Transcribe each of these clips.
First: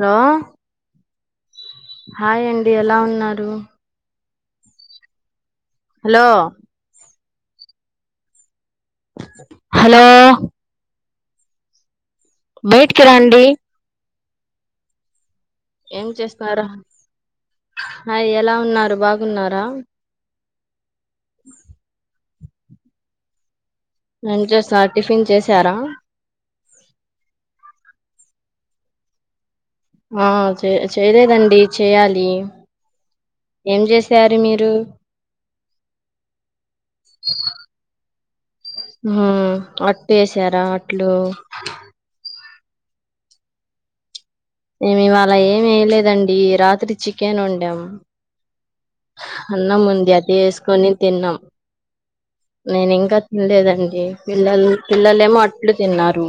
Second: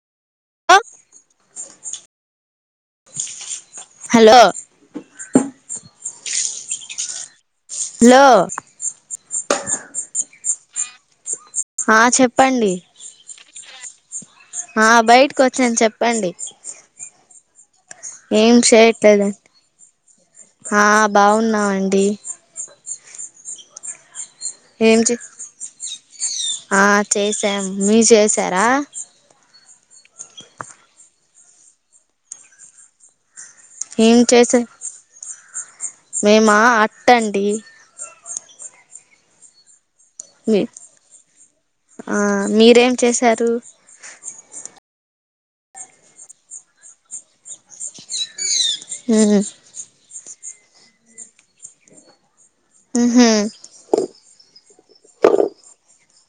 Hello అ hi అండి ఎలా ఉన్నారు హలో హలో లో హలో ఆ చెప్ బయటకి రండి ఆ బయటకి ఒ చన్ ఏం చెప్పండి చేస్తున్నారా హాయ్ ఎలా ఏం ఉన్నారు చేయట్లేద బాగున్నారా ఆ బాగున్నామండి ఏం చేస్తన్నర్ ఏం చే టిఫిన్ చేసారా మీ చేశారా ఆ చే చేయలేదండి చేయాలి ఏం చేసారు చేసా మీరు మేమా అట్ట అండి హ్మ్ అట్ మీ వేసారా అట్లు ఆ మీరేం చేశారు మేమి ఇవాళ ఏం వేయలేదండి రాత్రి చికెన్ వండాం ఉహు అన్నం ఉంది అదే స్ కొని తిన్నాం నేను ఇంకా ఉహు తినలేదండి పిల్లల్ పిల్లలేమో అట్లు తిన్నారు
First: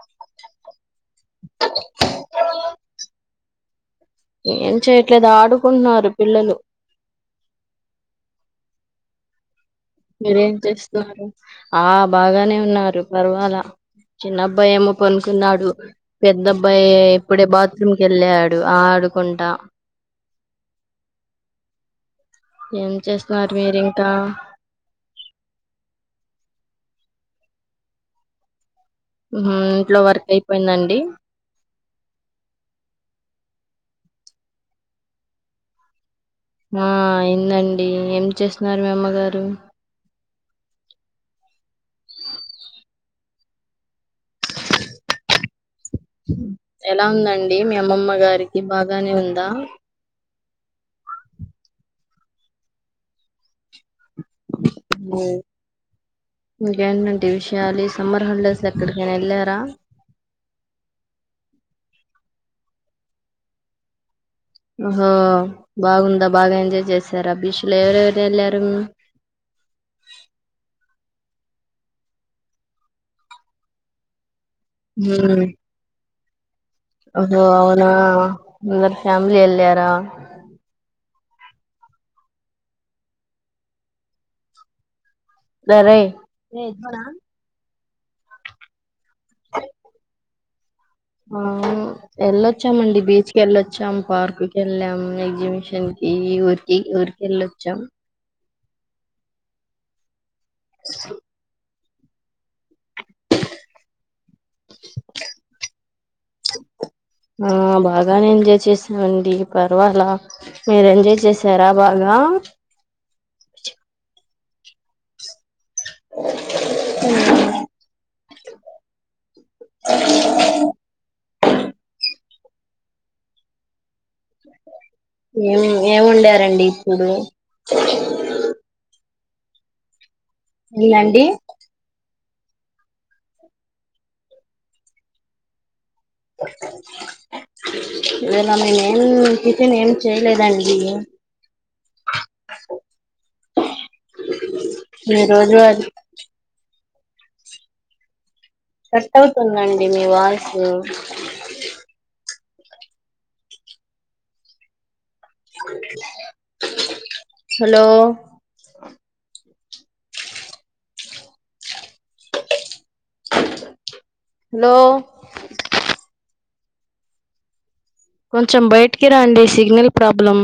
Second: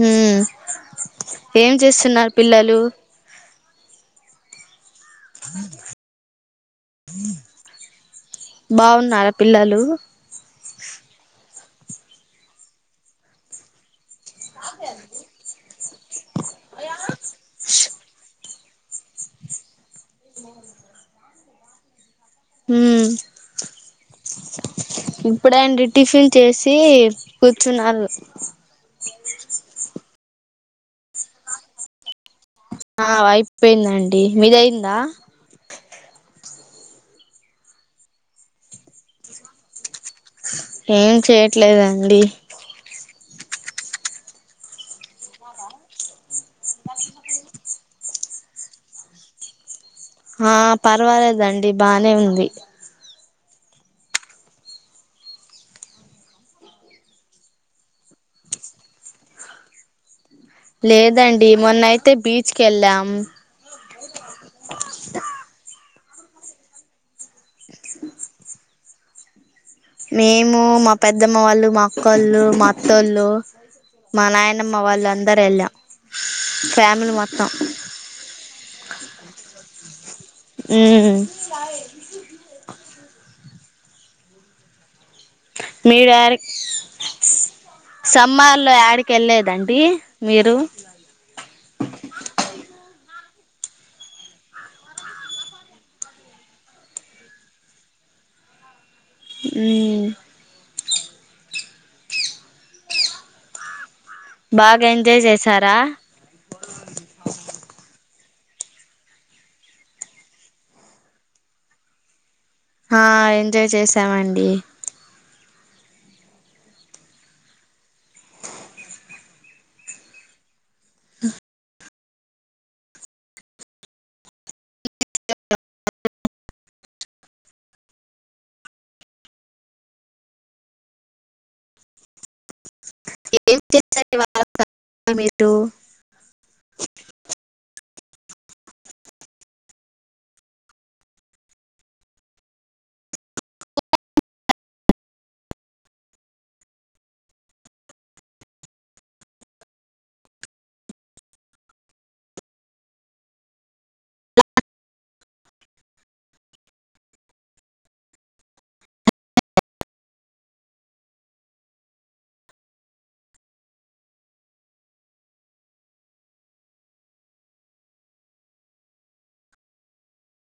హ్మ్ ఏం చేస్తున్నారు పిల్లలు ఏం చేయట్లేదు ఆడుకుంటున్నారు పిల్లలు బాగున్నారా పిల్లలు మీరేం చేస్తున్నారు ఆ బాగానే ఉన్నారు పర్వాల చిన్నబ్బాయి ఏమో పనుకున్నాడు పెద్ద అబ్బాయి ఇప్పుడే బాత్రూమ్ కెళ్ళాడు ఆడుకుంటా ఏం ఉమ్ చేస్తున్నారు మీరూ ఇంకా ఇప్పుడే అండి టిఫిన్ చేసి కూర్చున్నారు హూ హుమ్ ఇంట్లో వర్క్ అయిపోయిందండి ఆ అయిపోయిందండి మీది అయిందా ఆ అయిందండి ఏం చేస్తున్నారు మీ అమ్మగారు ఏం చేయట్లేదండి ఎలా ఉందండి మీ అమ్మమ్మ గారికి బాగానే ఉందా ఆ పర్వాలేదండి బానే ఉంది మ్ ఇంకేంటంటి విషయాలు ఈ సమ్మర్ హాలిడేస్ లొ ఎక్కడికైనా వెళ్ళారా లేదండి మొన్నయితే బీచ్ కెళ్ళాం ఆహా బాగుందా బాగా ఎంజాయ్ చేశారా బీచ్లో ఎవరెవరు ఎళ్లారు. మేము మా పెద్దమ్మ వళ్ళు మా అక్కోళ్ళు మా అత్తోళ్ళు మా నాయన్ మవాళ్ళందరూ వెళ్ళాం ఫ్యామిలీ ఒహో మొత్తం అవునా అందరూ ఫ్యామిలీ ఎల్లారా హ్మ్ సాయ్ సరే సమ్మర్లో యాడిక్ కెల్లేదండి మీరు ఆ ఎళ్ళొచ్చామండి బీచ్కి ఎళ్ళొచ్చాం పార్క్ కి ఎళ్ళాం ఎగ్జిబిషన్ కి ఈ ఊరికి ఊరికి ఎళ్ళొచ్చాం. హ్మ్ బాగా ఎంజాయ్ చేసారా బానే ఎంజాయ్ చేసావండి పర్వాలా మీరు ఎంజాయ్ చేసారా బాగా హా ఎంజాయ్ చేసామండి ఏమేం ఏమున్ డారండి ఇప్పుడు నీలండి ఏం చేస్తారు ఇవాళ మీరు ఇవాళ నేనేం టిఫిన్ ఏం చేయలేదండి. ఈరోజు అద్ కట్ అవుతుందండి మీ వాయిసు హలో హలో కొంచెం బయటికి రండి సిగ్నల్ ప్రాబ్లం